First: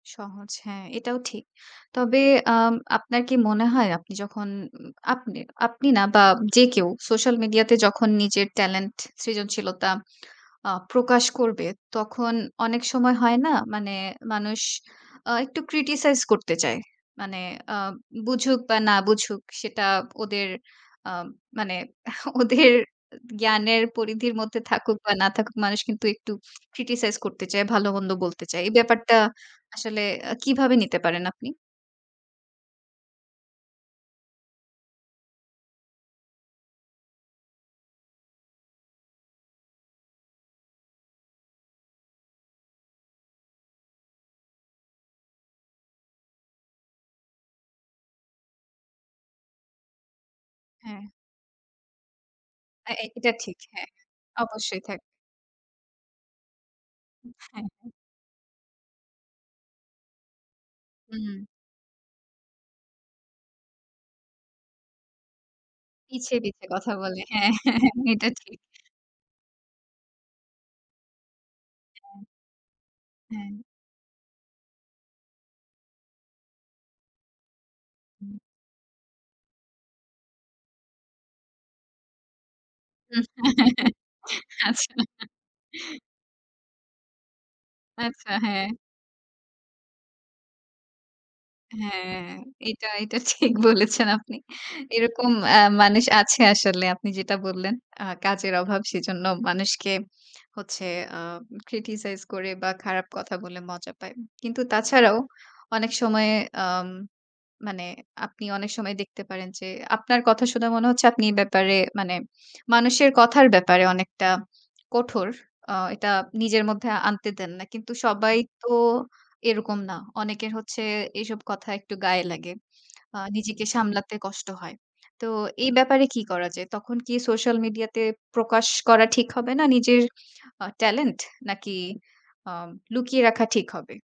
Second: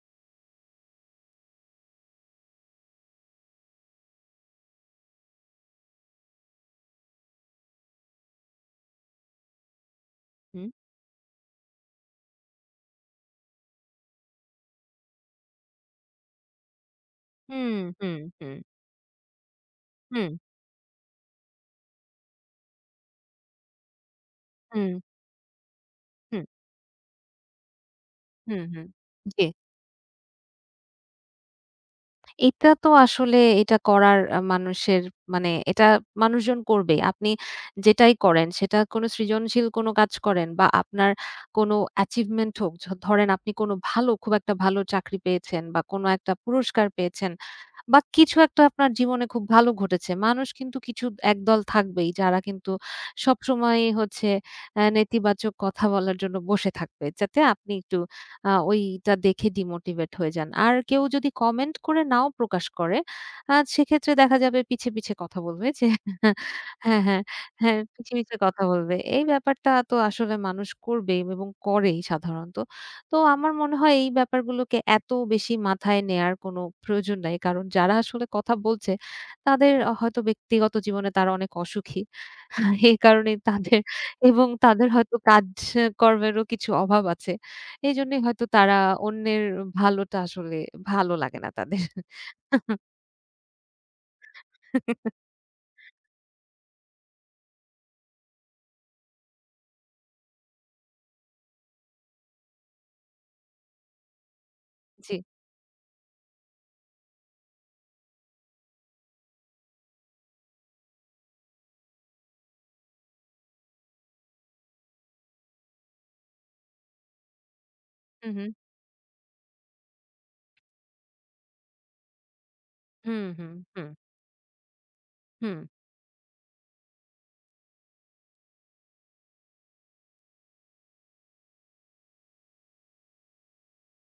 সহজ। হ্যাঁ, এটাও ঠিক। তবে আম আপনার কি মনে হয় আপনি যখন উম আপনি আপনি না বা, যে কেউ সোশ্যাল মিডিয়াতে যখন নিজের টেলেন্ট, সৃজনশীলতা আ হুম। প্রকাশ করবে তখন, অনেক সময় হয় না? মানে মানুষ আ একটু criticize করতে চায়। মানে হুম, আ হুম, বুঝুক হুম। বা, না বুঝুক সেটা হুম। ওদের আ মানে ওদের জ্ঞানের পরিধির মধ্যে থাকুক হুম। বা, না থাকুক মানুষ কিন্তু একটু হুম। criticize করতে চায়, ভালো মন্দ বলতে হু, চায়। এই হু। ব্যাপারটা জ্বী। আসলে আ কিভাবে নিতে পারেন আপনি? এটা তো আসলে এটা করার আ মানুষের মানে এটা মানুষজন করবেই। আপনি যেটাই করেন সেটা কোন সৃজনশীল কোন কাজ করেন বা, আপনার কোন অ্যাচিভমেন্ট হোক। য ধরেন আপনি কোন ভালো খুব একটা ভালো চাকরি পেয়েছেন বা, কোন একটা পুরস্কার পেয়েছেন। বা কিছু একটা আপনার জীবনে খুব ভালো ঘটেছে। মানুষ কিন্তু কিছু হ্যাঁ। একদল থাকবেই যারা কিন্তু অ্যা অ্যা এটা ঠিক। হ্যাঁ, সবসময়ই হচ্ছে অবশ্যই এ থাকবে। নেতিবাচক কথা বলার জন্য বসে থাকবে। হুম। যাতে হ্যাঁ, আপনি হ্যাঁ। একটু আ ওইটা দেখে ডিমোটিভেট হয়ে যান। আর কেউ যদি হুম। কমেন্ট করে নাও প্রকাশ করে, আ সেক্ষেত্রে দেখা যাবে পিছে, পিছে কথা বলবে যে পিছে, পিছে কথা হ্যাঁ, বলে। হ্যাঁ, হ্যাঁ, হ্যাঁ হ্যাঁ, ,হ্যাঁ, পিছে, এটা পিছে ঠিক। কথা বলবে। এই ব্যাপারটা তো আসলে মানুষ করবে বে এবং করেই হ্যাঁ। সাধারণত। তো আমার হ্যাঁ। মনে হয় এই ব্যাপারগুলোকে এত বেশি মাথায় নেয়ার কোনো প্রয়োজন নাই। কারণ যারা আসলে হুম। কথা বলছে তাদের আ হয়তো ব্যক্তিগত জীবনে তারা অনেক অসুখী। এই হুম। কারণেই হ্যাঁ, তাদের হ্যাঁ এবং ,হ্যাঁ। তাদের আচ্ছা। হয়তো কাজ এ কর্মেরও কিছু অভাব আছে। এজন্যই আচ্ছা, হয়তো হ্যাঁ। তারা অন্যের অ ভালোটা আসলে ভালো লাগে না তাদের। হ্যাঁ, এটা এটা ঠিক বলেছেন আপনি। এরকম অ্যা মানুষ আছে আসলে। আপনি যেটা বললেন, "আ কাজের অভাব সেজন্য মানুষকে হচ্ছে আ criticize করে বা, খারাপ কথা বলে মজা পায়।" কিন্তু জ্বী। তাছাড়াও অনেক সময় আম মানে আপনি অনেক সময় দেখতে পারেন যে আপনার কথা শুনে মনে হচ্ছে আপনি এ ব্যাপারে মানে মানুষের কথার ব্যাপারে অনেকটা কঠোর। আ এটা নিজের মধ্যে আনতে দেন না। কিন্তু হু, সবাই হু। তো এরকম না। অনেকের হচ্ছে এসব কথা একটু গায়ে লাগে। হু, আ হু। নিজেকে হুম। সামলাতে কষ্ট হয়। তো হুম। এই ব্যাপারে কী করা যায়? তখন কি সোশ্যাল মিডিয়াতে প্রকাশ করা ঠিক হবে না নিজের আ টেলেন্ট? নাকি আ লুকিয়ে রাখা ঠিক হবে?